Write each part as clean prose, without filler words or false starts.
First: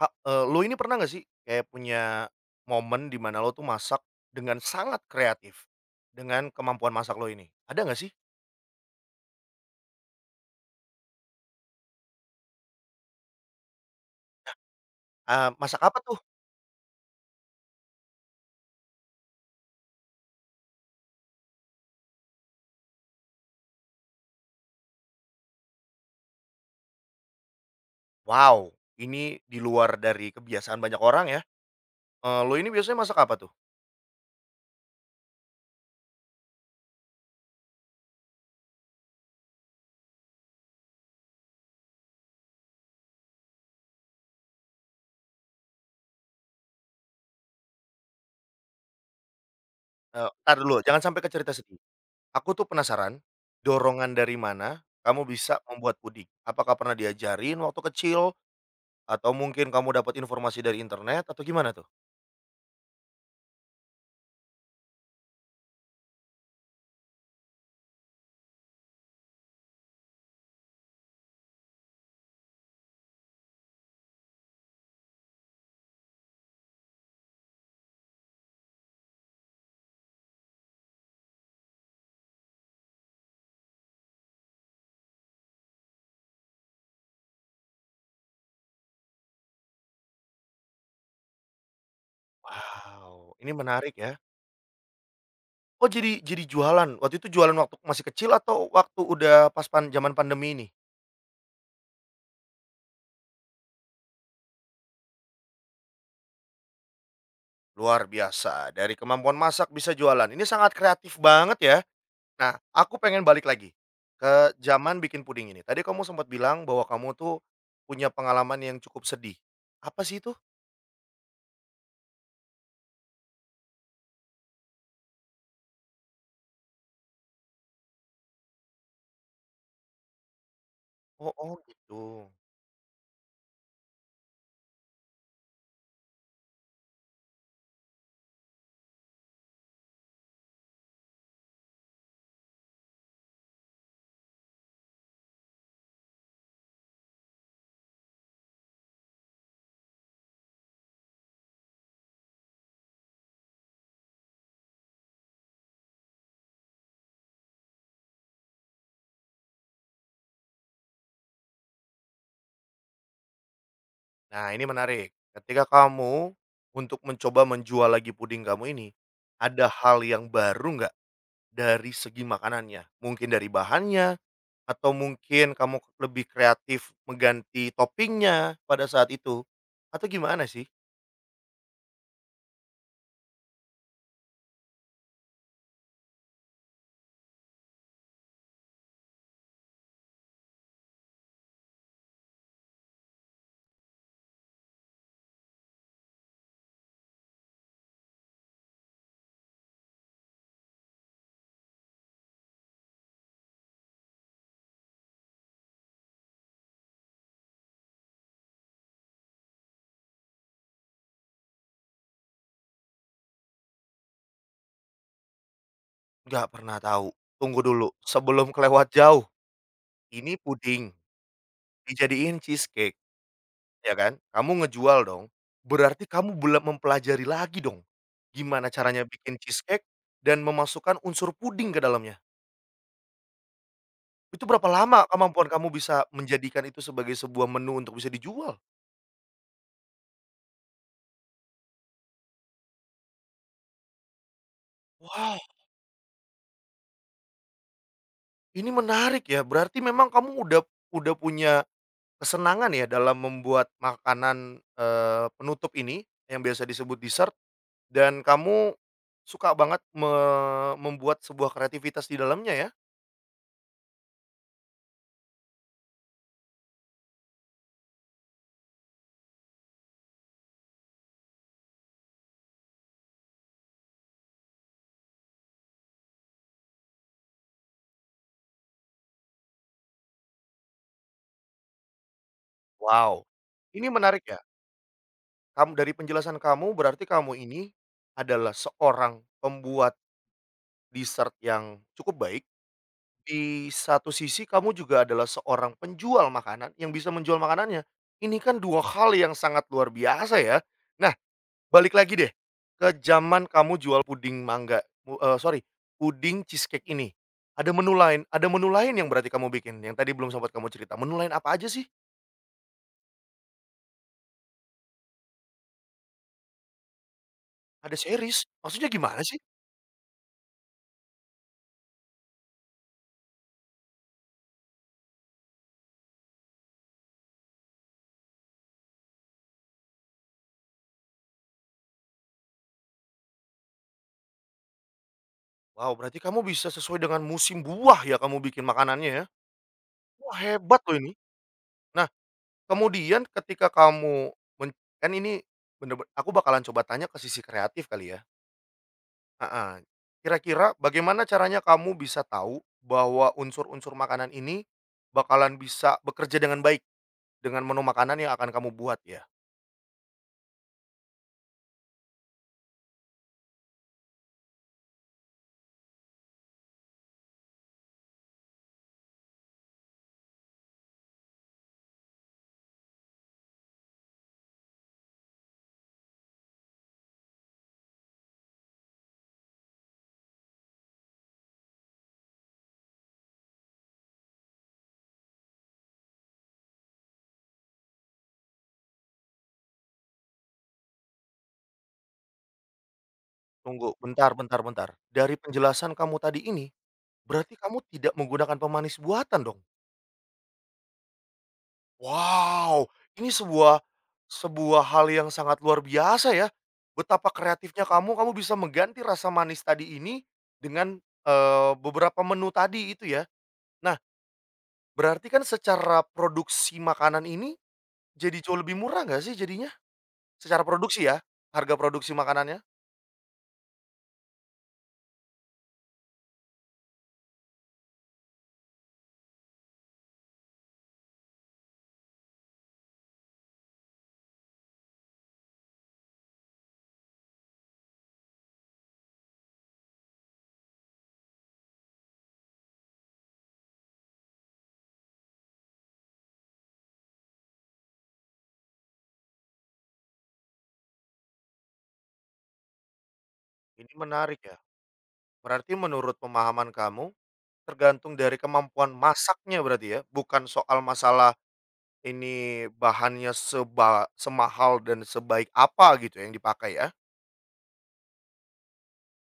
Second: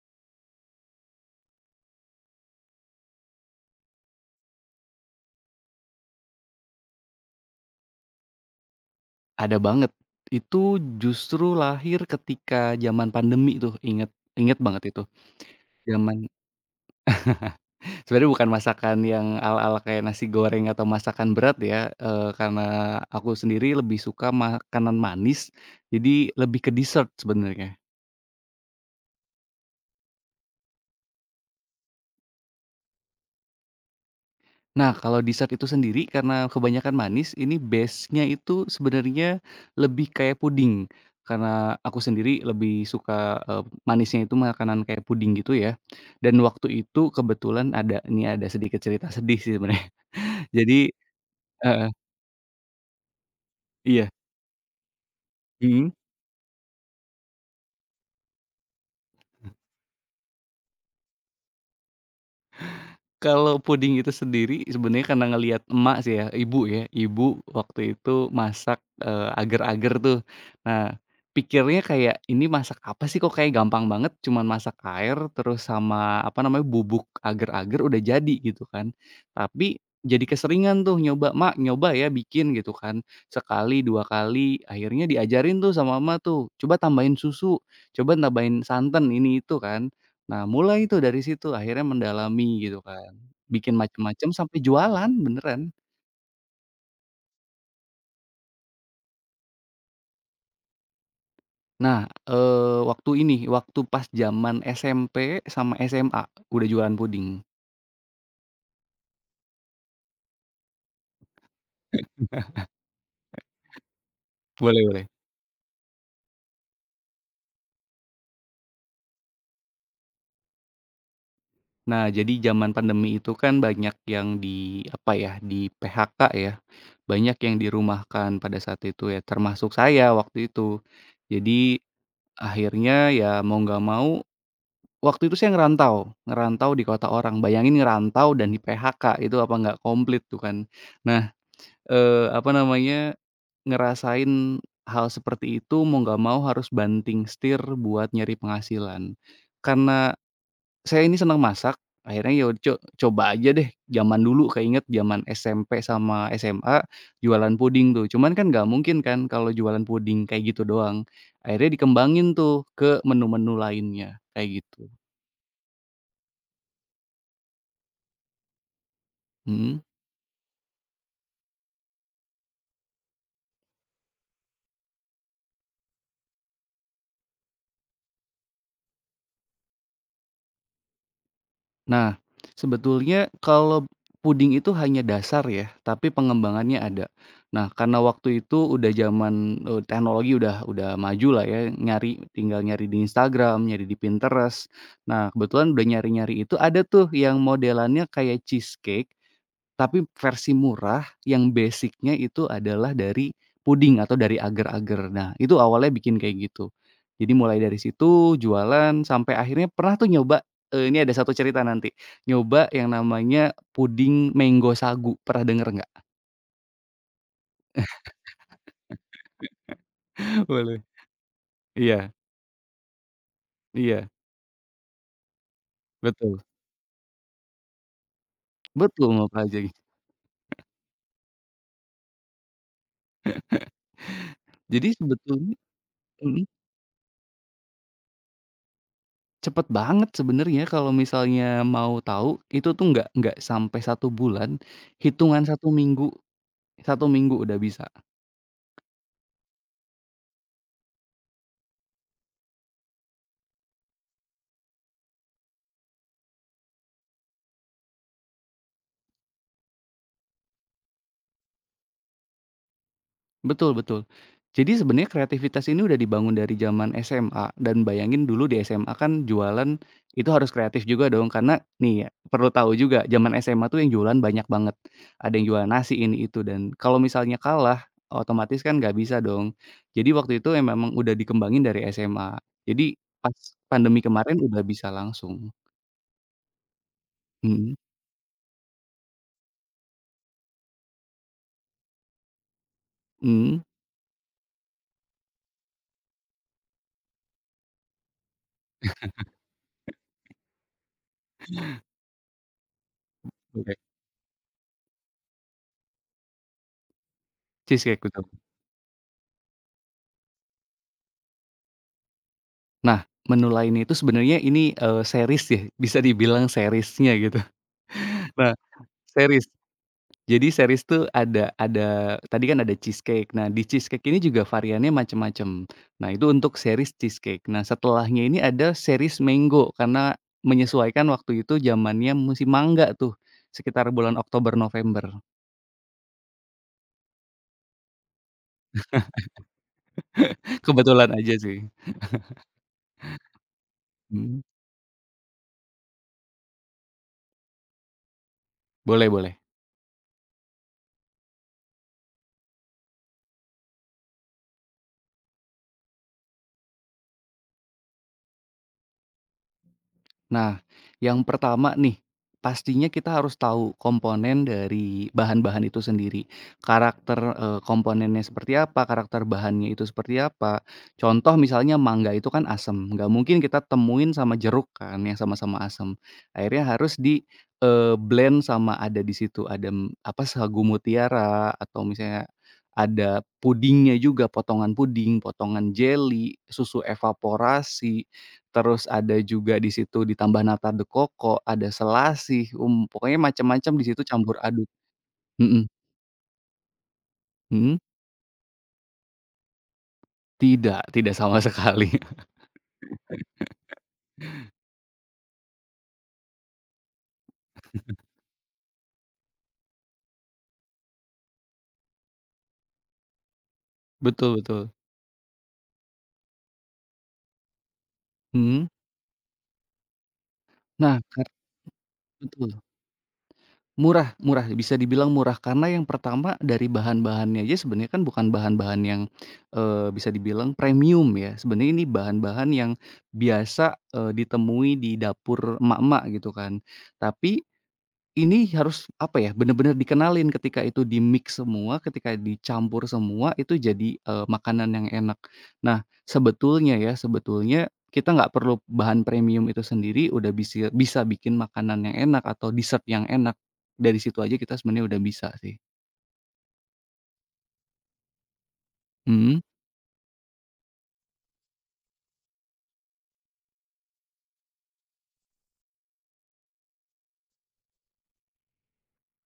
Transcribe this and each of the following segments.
Lu ini pernah nggak sih kayak punya momen di mana lo tuh masak dengan sangat kreatif, dengan kemampuan masak lo ini? Ada nggak sih? Ada banget. Itu justru lahir ketika zaman pandemi tuh, inget inget banget itu. Masak apa Zaman, tuh? sebenarnya bukan masakan yang ala-ala kayak nasi goreng atau masakan berat ya, karena aku sendiri lebih suka makanan manis, jadi lebih ke dessert sebenarnya. Wow, ini di luar dari kebiasaan banyak orang ya. Lo ini biasanya masak apa tuh? Nah, kalau dessert itu sendiri karena kebanyakan manis, ini base-nya itu sebenarnya lebih kayak puding. Karena aku sendiri lebih suka, eee, manisnya itu makanan kayak puding gitu ya. Dan waktu itu kebetulan ada ini ada sedikit cerita sedih sih sebenarnya. Entar dulu, Jadi, jangan sampai ke cerita sedih. heeh, Aku tuh penasaran, iya, dorongan dari mana kamu bisa mhm. membuat puding? Apakah pernah diajarin waktu kecil? Atau mungkin kamu dapat informasi dari internet atau gimana tuh? Kalau puding itu sendiri sebenarnya karena ngelihat emak sih ya, ibu waktu itu masak, agar-agar tuh. Nah, pikirnya kayak, "Ini masak apa sih kok kayak gampang banget, cuman masak air terus sama apa namanya, bubuk agar-agar udah jadi," gitu kan. Tapi jadi keseringan tuh nyoba, "Mak, nyoba ya bikin," gitu kan. Sekali, 2 kali, akhirnya diajarin tuh sama emak tuh, "Coba tambahin susu, coba tambahin santan, ini itu," kan. Nah mulai itu dari situ akhirnya mendalami gitu kan. Wow, ini Bikin menarik ya. macem-macem sampai jualan beneran. Oh, jadi jualan, waktu itu jualan waktu masih kecil atau waktu udah pas pan zaman pandemi ini? Nah, waktu pas zaman SMP sama SMA udah jualan puding. Luar biasa, dari kemampuan masak bisa jualan, ini sangat kreatif banget ya. Nah, aku pengen balik lagi ke Boleh zaman boleh. bikin puding ini. Tadi kamu sempat bilang bahwa kamu tuh punya pengalaman yang cukup sedih. Apa sih itu? Nah, jadi zaman pandemi itu kan banyak yang di apa ya, di PHK ya, banyak yang dirumahkan pada saat itu ya, termasuk saya waktu itu. Oh oh Jadi gitu. akhirnya ya mau nggak mau, waktu itu saya ngerantau di kota orang. Bayangin ngerantau dan di PHK itu apa nggak komplit tuh kan. Nah, apa namanya. Ngerasain hal seperti itu mau nggak mau harus banting setir buat nyari penghasilan. Karena saya ini senang masak, akhirnya ya coba aja deh zaman dulu keinget zaman SMP sama SMA jualan puding tuh, cuman kan nggak mungkin kan kalau jualan puding kayak gitu doang. Akhirnya dikembangin tuh ke menu-menu lainnya, Nah kayak ini gitu. menarik, ketika kamu untuk mencoba menjual lagi puding kamu ini, ada Mhm. hal yang baru nggak? Dari segi makanannya, mungkin dari bahannya, atau mungkin kamu lebih kreatif mengganti toppingnya pada saat itu, atau gimana sih? Nah, sebetulnya kalau puding itu hanya dasar ya, tapi pengembangannya ada. Nah, karena waktu itu udah zaman, teknologi udah maju lah ya, tinggal nyari di Instagram, nyari di Pinterest. Nah, kebetulan udah nyari-nyari itu, ada tuh yang modelannya kayak cheesecake tapi versi murah yang basicnya itu adalah dari puding atau dari agar-agar. Nah, itu awalnya bikin kayak gitu. Jadi mulai dari situ jualan sampai akhirnya pernah tuh nyoba, ini ada satu cerita nanti, nyoba yang namanya puding mango sagu, pernah denger nggak? Nggak pernah tahu. Tunggu dulu, sebelum kelewat jauh, ini Boleh. puding, Iya dijadiin cheesecake, ya iya, kan? Kamu ngejual dong, berarti kamu betul. belum mempelajari lagi dong, gimana caranya Betul mau bikin Kak, cheesecake dan memasukkan unsur puding ke dalamnya. Itu berapa jadi lama kemampuan sebetulnya, kamu bisa mhm, menjadikan itu sebagai sebuah menu untuk bisa dijual? cepet banget sebenarnya kalau misalnya mau tahu, itu tuh nggak sampai satu bulan, Wow. hitungan satu minggu udah bisa. Ini menarik ya, berarti memang kamu udah punya kesenangan ya dalam membuat makanan, penutup ini yang biasa disebut dessert, dan kamu suka banget membuat sebuah kreativitas di dalamnya ya? Betul betul. Jadi sebenarnya kreativitas ini udah dibangun dari zaman SMA dan bayangin dulu di SMA kan jualan itu harus kreatif juga dong karena nih ya, perlu tahu juga zaman SMA tuh yang jualan banyak banget. Ada yang jualan nasi ini itu dan kalau misalnya kalah otomatis kan nggak bisa dong. Jadi waktu itu memang udah dikembangin dari SMA. Jadi Wow, pas ini pandemi menarik kemarin ya. udah bisa langsung. Kamu dari penjelasan kamu berarti kamu ini Mhm, adalah seorang pembuat dessert yang cukup baik, mhm. di satu sisi kamu juga adalah seorang penjual makanan yang bisa menjual makanannya. Ini kan 2 hal yang sangat luar biasa ya. Nah, balik lagi deh, ke zaman Oke. kamu jual puding mangga, sorry, puding cheesecake ini. Cheesecake betul. Ada menu lain yang berarti kamu bikin, yang tadi belum sempat kamu cerita, menu lain apa aja sih? Nah, menu lainnya itu sebenarnya ini, series ya, bisa dibilang seriesnya gitu. Ada series? Nah, Maksudnya gimana sih? series. Jadi series tuh ada tadi kan ada cheesecake. Nah, di cheesecake ini juga variannya macam-macam. Nah, itu untuk series cheesecake. Nah, setelahnya ini ada series mango karena menyesuaikan waktu itu zamannya musim mangga tuh, sekitar bulan Oktober, November. Wow, berarti kamu bisa sesuai dengan musim buah ya kamu bikin makanannya ya? Wah, hebat loh Kebetulan ini. aja sih. Nah, kemudian ketika kamu Mhm, men kan ini bener bener aku bakalan coba tanya ke sisi kreatif kali ya. boleh boleh. Heeh, kira-kira bagaimana caranya kamu bisa tahu bahwa unsur-unsur makanan ini bakalan bisa bekerja dengan baik dengan menu makanan yang akan kamu buat ya? Nah, yang pertama nih, pastinya kita harus tahu komponen dari bahan-bahan itu sendiri. Karakter, komponennya seperti apa, karakter bahannya itu seperti apa. Contoh misalnya mangga itu kan asem, nggak mungkin kita temuin sama jeruk kan yang sama-sama asem. Akhirnya harus di, blend sama ada di situ, ada, apa, sagu mutiara atau misalnya ada pudingnya juga, potongan puding, potongan jelly susu evaporasi. Terus ada juga di situ ditambah nata de coco, ada selasih, pokoknya macam-macam di Tunggu, situ bentar campur bentar aduk. bentar, dari Mhm penjelasan kamu tadi ini, berarti mhm. kamu tidak menggunakan pemanis buatan dong? Tidak tidak sama sekali. Wow, ini sebuah sebuah hal yang sangat luar biasa ya, betapa kreatifnya kamu, kamu bisa mengganti rasa manis tadi ini dengan, beberapa menu tadi itu ya. Nah, Betul betul. berarti kan secara produksi makanan ini, jadi jauh Mhm. lebih murah nggak sih jadinya? Secara Nah, produksi ya, harga produksi betul. makanannya? Murah murah, bisa dibilang murah karena yang pertama dari bahan-bahannya aja sebenarnya kan bukan bahan-bahan yang, bisa dibilang premium ya. Sebenarnya ini bahan-bahan yang biasa, ditemui di dapur emak-emak gitu kan. Tapi ini harus, apa ya, bener-bener dikenalin ketika itu di-mix semua, ketika dicampur semua itu jadi, makanan yang enak. Nah, sebetulnya ya, sebetulnya kita nggak perlu bahan premium itu sendiri udah bisa bisa bikin makanan yang enak atau dessert yang enak. Ini Dari situ aja menarik kita ya, sebenarnya udah bisa sih. berarti menurut pemahaman kamu, tergantung dari kemampuan Mhm. masaknya berarti ya? Bukan soal masalah ini bahannya semahal dan sebaik apa gitu yang dipakai ya?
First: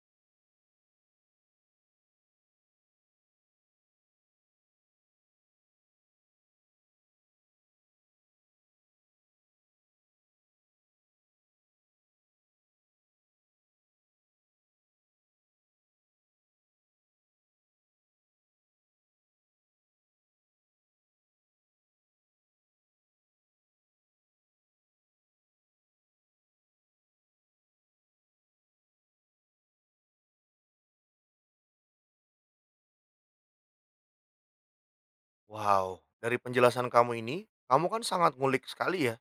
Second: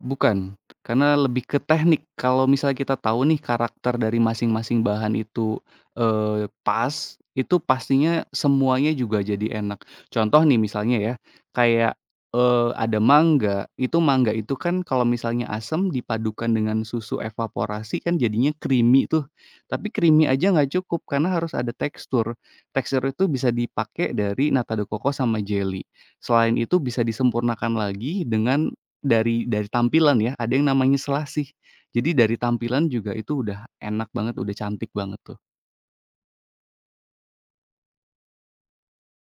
Bukan, karena lebih ke teknik. Kalau misalnya kita tahu nih karakter dari masing-masing bahan itu, pas, itu pastinya semuanya juga jadi enak. Contoh nih misalnya ya, kayak, ada mangga itu kan kalau misalnya asam dipadukan dengan susu evaporasi kan jadinya creamy tuh. Tapi creamy aja nggak cukup karena harus ada tekstur. Tekstur itu bisa dipakai dari nata de coco sama jelly. Selain itu bisa disempurnakan lagi dengan dari tampilan ya, ada yang namanya selasih. Jadi dari tampilan juga itu udah enak banget, udah cantik banget tuh. Wow, dari penjelasan kamu ini, kamu kan sangat ngulik sekali ya,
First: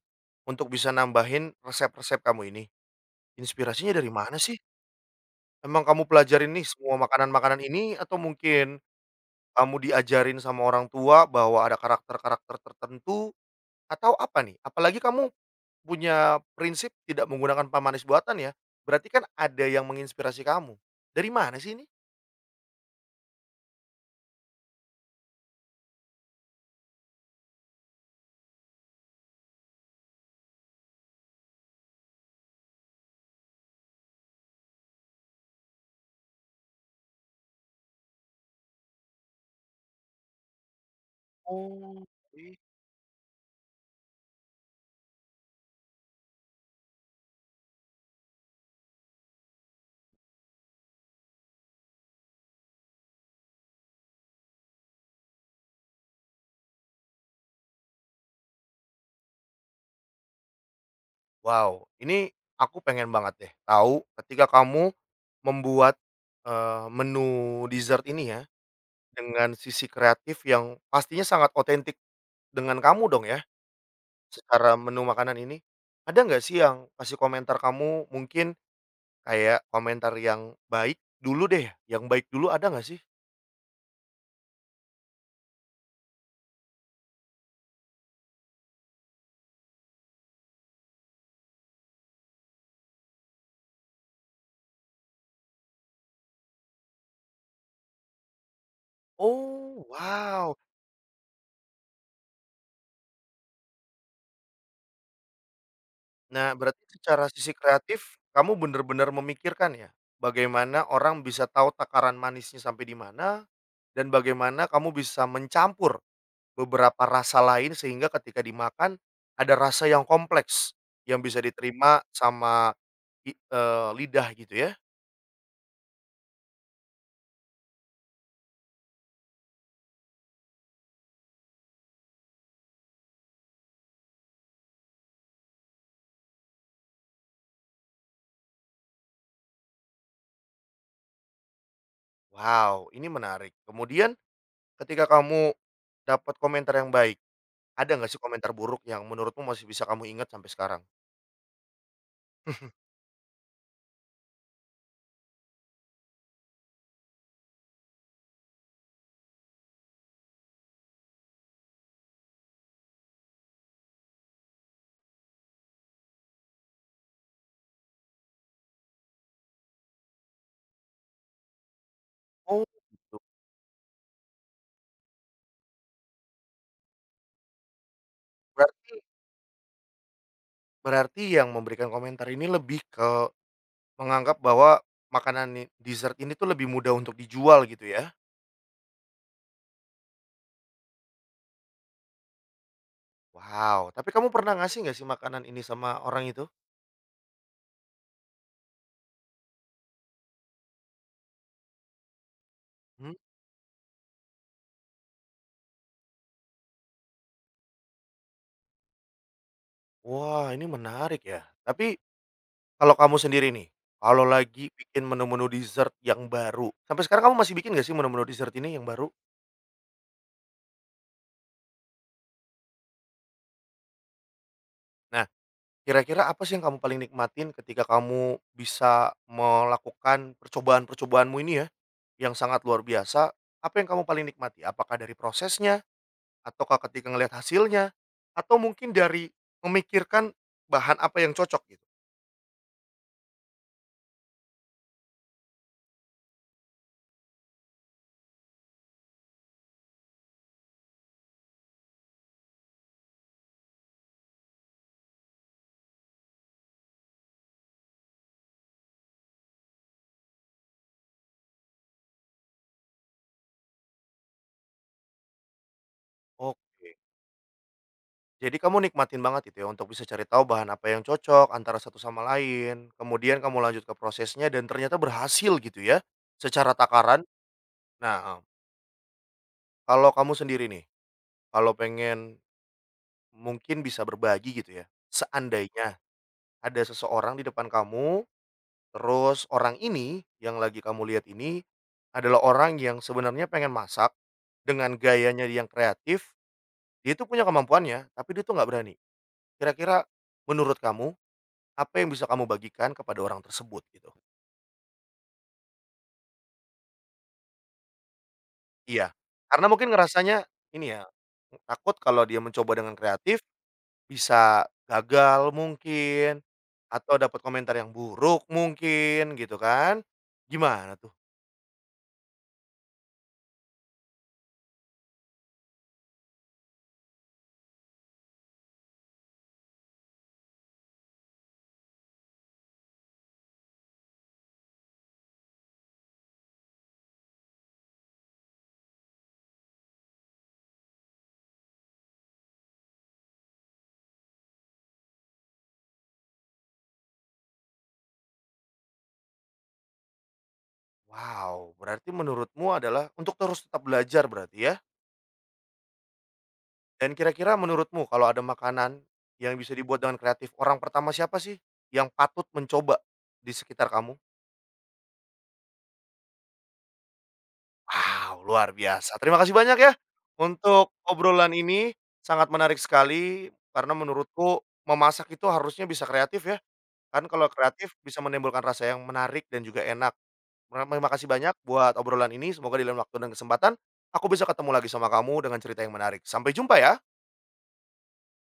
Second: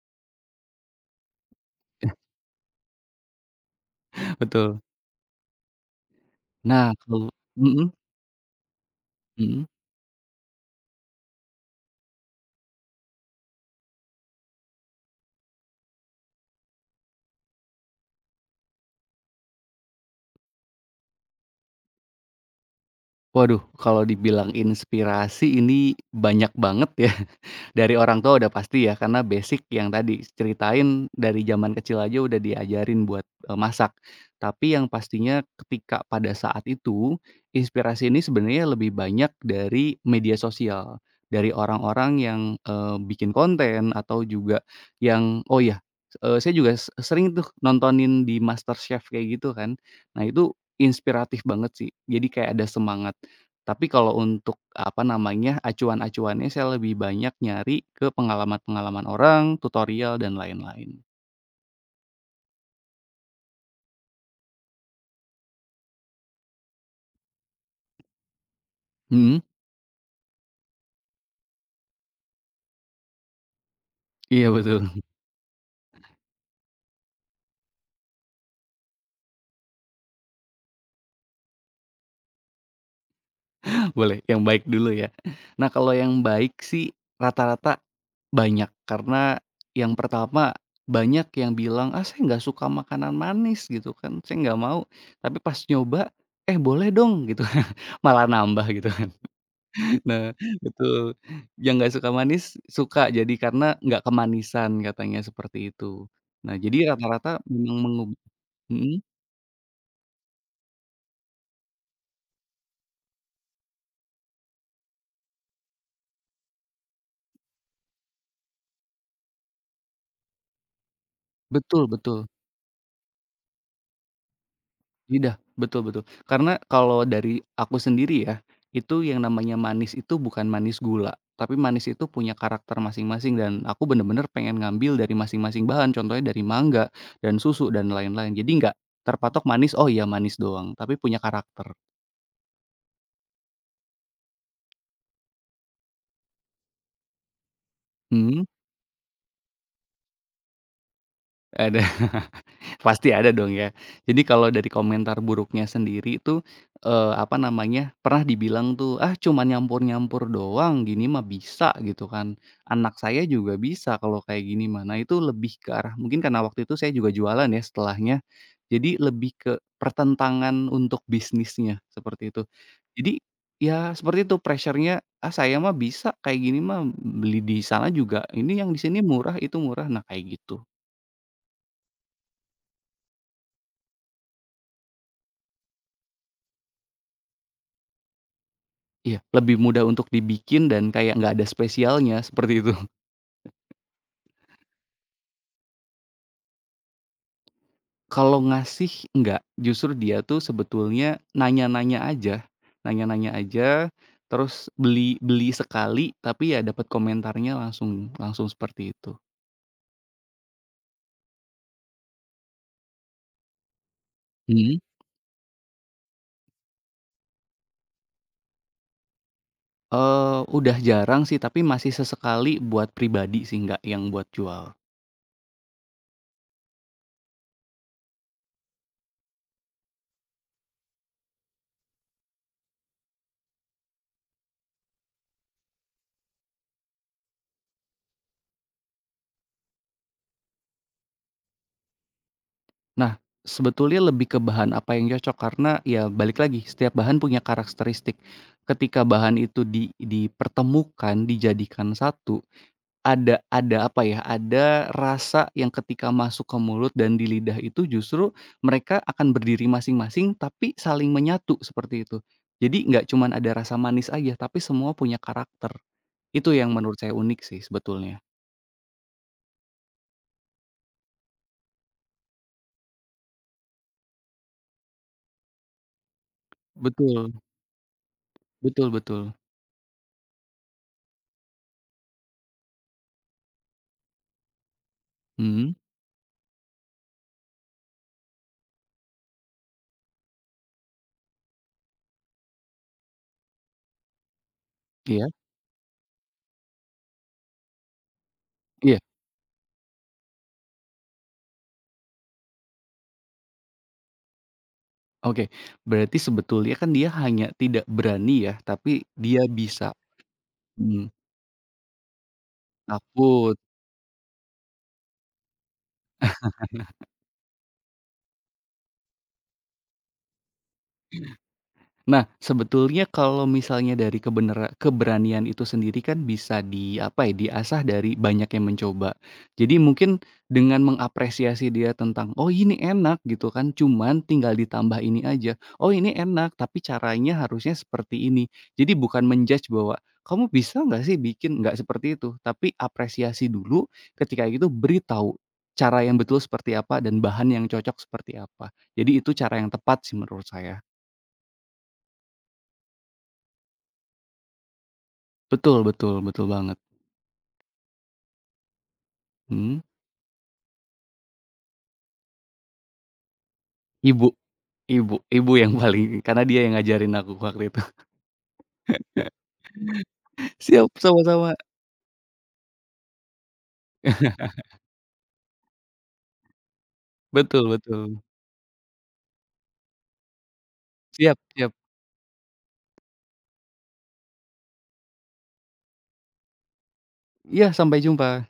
untuk bisa nambahin resep-resep kamu ini. Inspirasinya dari mana sih? Betul. Emang kamu pelajarin nih Nah, semua kalau, makanan-makanan mhm, ini atau mungkin mhm. kamu diajarin sama orang tua bahwa ada karakter-karakter tertentu atau apa nih? Apalagi kamu punya prinsip tidak menggunakan pemanis buatan ya, berarti kan ada yang menginspirasi kamu. Dari mana sih ini? Waduh, kalau dibilang inspirasi ini banyak banget ya. Dari orang tua udah pasti ya, karena basic yang tadi ceritain dari zaman kecil aja udah diajarin buat, masak. Tapi yang pastinya ketika pada saat itu, inspirasi ini sebenarnya lebih banyak dari media sosial, dari Oh, orang-orang yang, oke. Bikin konten atau juga yang, oh ya, saya juga sering tuh nontonin di MasterChef kayak gitu kan. Nah itu inspiratif banget sih, jadi kayak ada semangat. Tapi kalau untuk, apa namanya, acuan-acuannya saya lebih banyak nyari ke pengalaman-pengalaman orang, tutorial dan lain-lain. Wow, ini aku pengen banget deh tahu ketika kamu membuat, menu dessert ini ya, Mhm, dengan sisi kreatif yang pastinya sangat otentik dengan kamu dong ya? iya Secara betul, menu makanan ini, ada nggak sih yang kasih komentar kamu mungkin kayak komentar yang baik dulu deh, yang baik dulu ada nggak sih? boleh yang baik dulu ya. Nah kalau yang baik sih rata-rata banyak, karena yang pertama banyak yang bilang, "Ah saya nggak suka makanan manis," gitu kan, "saya nggak mau," tapi pas nyoba, "Eh boleh dong," gitu, malah nambah gitu. Oh, Nah, wow. betul. Yang nggak suka manis, suka. Jadi karena nggak kemanisan katanya seperti itu. Nah, Nah, jadi berarti secara rata-rata sisi memang kreatif kamu mhm, bener-bener memikirkan ya, bagaimana orang bisa tahu takaran manisnya sampai di mana dan bagaimana kamu bisa mencampur beberapa rasa lain sehingga ketika dimakan ada rasa yang kompleks yang bisa betul diterima betul. sama lidah gitu ya? Lidah, betul betul. Karena kalau dari aku sendiri ya, itu yang namanya manis itu bukan manis gula, tapi manis itu punya karakter masing-masing dan aku bener-bener pengen ngambil dari masing-masing bahan. Contohnya dari mangga dan susu dan lain-lain. Jadi nggak terpatok manis, "Oh, iya manis doang," tapi punya karakter. Wow, ini menarik. Kemudian ketika kamu dapat komentar yang baik, ada nggak sih Mhm, komentar buruk yang menurutmu masih bisa kamu ingat sampai sekarang? ada. Pasti ada dong ya. Jadi kalau dari komentar buruknya sendiri itu, apa namanya, pernah dibilang tuh, "Ah, cuman nyampur-nyampur doang, gini mah bisa," gitu kan. "Anak saya juga bisa kalau kayak gini mah." Nah, itu lebih ke arah mungkin karena waktu itu saya juga jualan ya setelahnya, jadi lebih ke pertentangan untuk bisnisnya, seperti itu. Oh, Jadi, gitu. ya seperti itu pressure-nya, "Ah, saya mah bisa, kayak gini mah beli di sana juga, ini yang di Berarti sini murah, itu murah." Nah, kayak gitu. berarti yang memberikan komentar ini lebih ke menganggap bahwa makanan dessert ini tuh lebih mudah untuk dijual gitu ya? Iya, lebih mudah untuk dibikin dan kayak nggak ada spesialnya, seperti itu. Wow, tapi kamu pernah ngasih nggak sih makanan ini sama orang itu? Kalau ngasih nggak, justru dia tuh sebetulnya nanya-nanya aja, Hmm? nanya-nanya aja, terus beli beli sekali tapi ya dapat komentarnya langsung langsung seperti itu. Wah, ini menarik ya. Tapi kalau kamu sendiri nih, kalau lagi Mhm. bikin menu-menu dessert yang baru, sampai sekarang kamu masih bikin nggak sih menu-menu dessert ini yang baru? Eee, udah jarang sih, tapi masih sesekali buat pribadi sih, nggak yang buat jual. Nah, kira-kira apa sih yang kamu paling nikmatin ketika kamu bisa melakukan percobaan-percobaanmu ini ya, yang sangat luar biasa, apa yang kamu paling nikmati? Apakah dari prosesnya? Ataukah ketika ngelihat hasilnya? Atau mungkin dari memikirkan bahan apa yang cocok gitu? Nah, sebetulnya lebih ke bahan apa yang cocok karena ya balik lagi setiap bahan punya karakteristik. Ketika bahan itu dipertemukan, dijadikan satu, ada apa ya, ada rasa yang ketika masuk ke mulut dan di lidah itu justru mereka akan berdiri masing-masing tapi saling menyatu seperti itu. Jadi nggak cuman ada rasa manis aja tapi semua punya karakter. Itu yang menurut Oke, saya unik sih sebetulnya. jadi kamu nikmatin banget itu ya untuk bisa cari tahu bahan apa yang cocok antara satu sama lain, kemudian kamu lanjut ke prosesnya dan ternyata berhasil gitu ya, secara takaran. Betul, Nah, eh, betul betul. kalau kamu sendiri nih, kalau pengen mungkin bisa berbagi gitu ya, Mhm, seandainya ada seseorang di depan kamu, terus orang ini yang lagi kamu lihat ini adalah orang yang sebenarnya pengen masak dengan iya, gayanya yang kreatif, dia itu punya kemampuannya, tapi dia tuh nggak berani. iya. Kira-kira menurut kamu, apa yang bisa kamu bagikan kepada orang tersebut gitu? Oke, berarti sebetulnya kan dia hanya tidak berani ya, tapi Iya, dia karena mungkin bisa, ngerasanya ini ya, mmm, takut kalau dia mencoba dengan kreatif. takut. Bisa gagal mungkin, atau dapat komentar yang buruk mungkin gitu kan. Gimana tuh? Nah, sebetulnya kalau misalnya dari keberanian itu sendiri kan bisa di apa ya, diasah dari banyak yang mencoba. Jadi mungkin dengan mengapresiasi dia tentang, "Oh ini enak," gitu kan, "cuman tinggal ditambah ini aja." "Oh ini enak, tapi caranya harusnya seperti ini." Jadi bukan menjudge bahwa, "Kamu bisa nggak sih bikin?" Nggak seperti itu, tapi apresiasi dulu, ketika itu beritahu cara yang betul seperti apa dan bahan yang cocok seperti apa. Jadi itu cara yang tepat sih menurut saya. Wow, berarti menurutmu adalah untuk terus tetap belajar berarti ya? Betul betul betul banget, Dan kira-kira menurutmu kalau ada makanan yang bisa mhm, dibuat dengan kreatif, orang pertama siapa sih yang patut mencoba di sekitar kamu? ibu ibu ibu yang paling karena dia yang ngajarin aku waktu itu. Wow, luar biasa. Terima kasih banyak ya Siap, untuk obrolan sama-sama. ini, sangat menarik sekali karena menurutku memasak itu harusnya bisa kreatif ya. Kan kalau Betul kreatif bisa betul. menimbulkan rasa yang menarik dan juga enak. Terima kasih Siap banyak siap. buat obrolan ini, semoga di lain waktu dan kesempatan, aku bisa ketemu lagi sama kamu dengan cerita yang menarik. Sampai jumpa ya. Iya, sampai jumpa.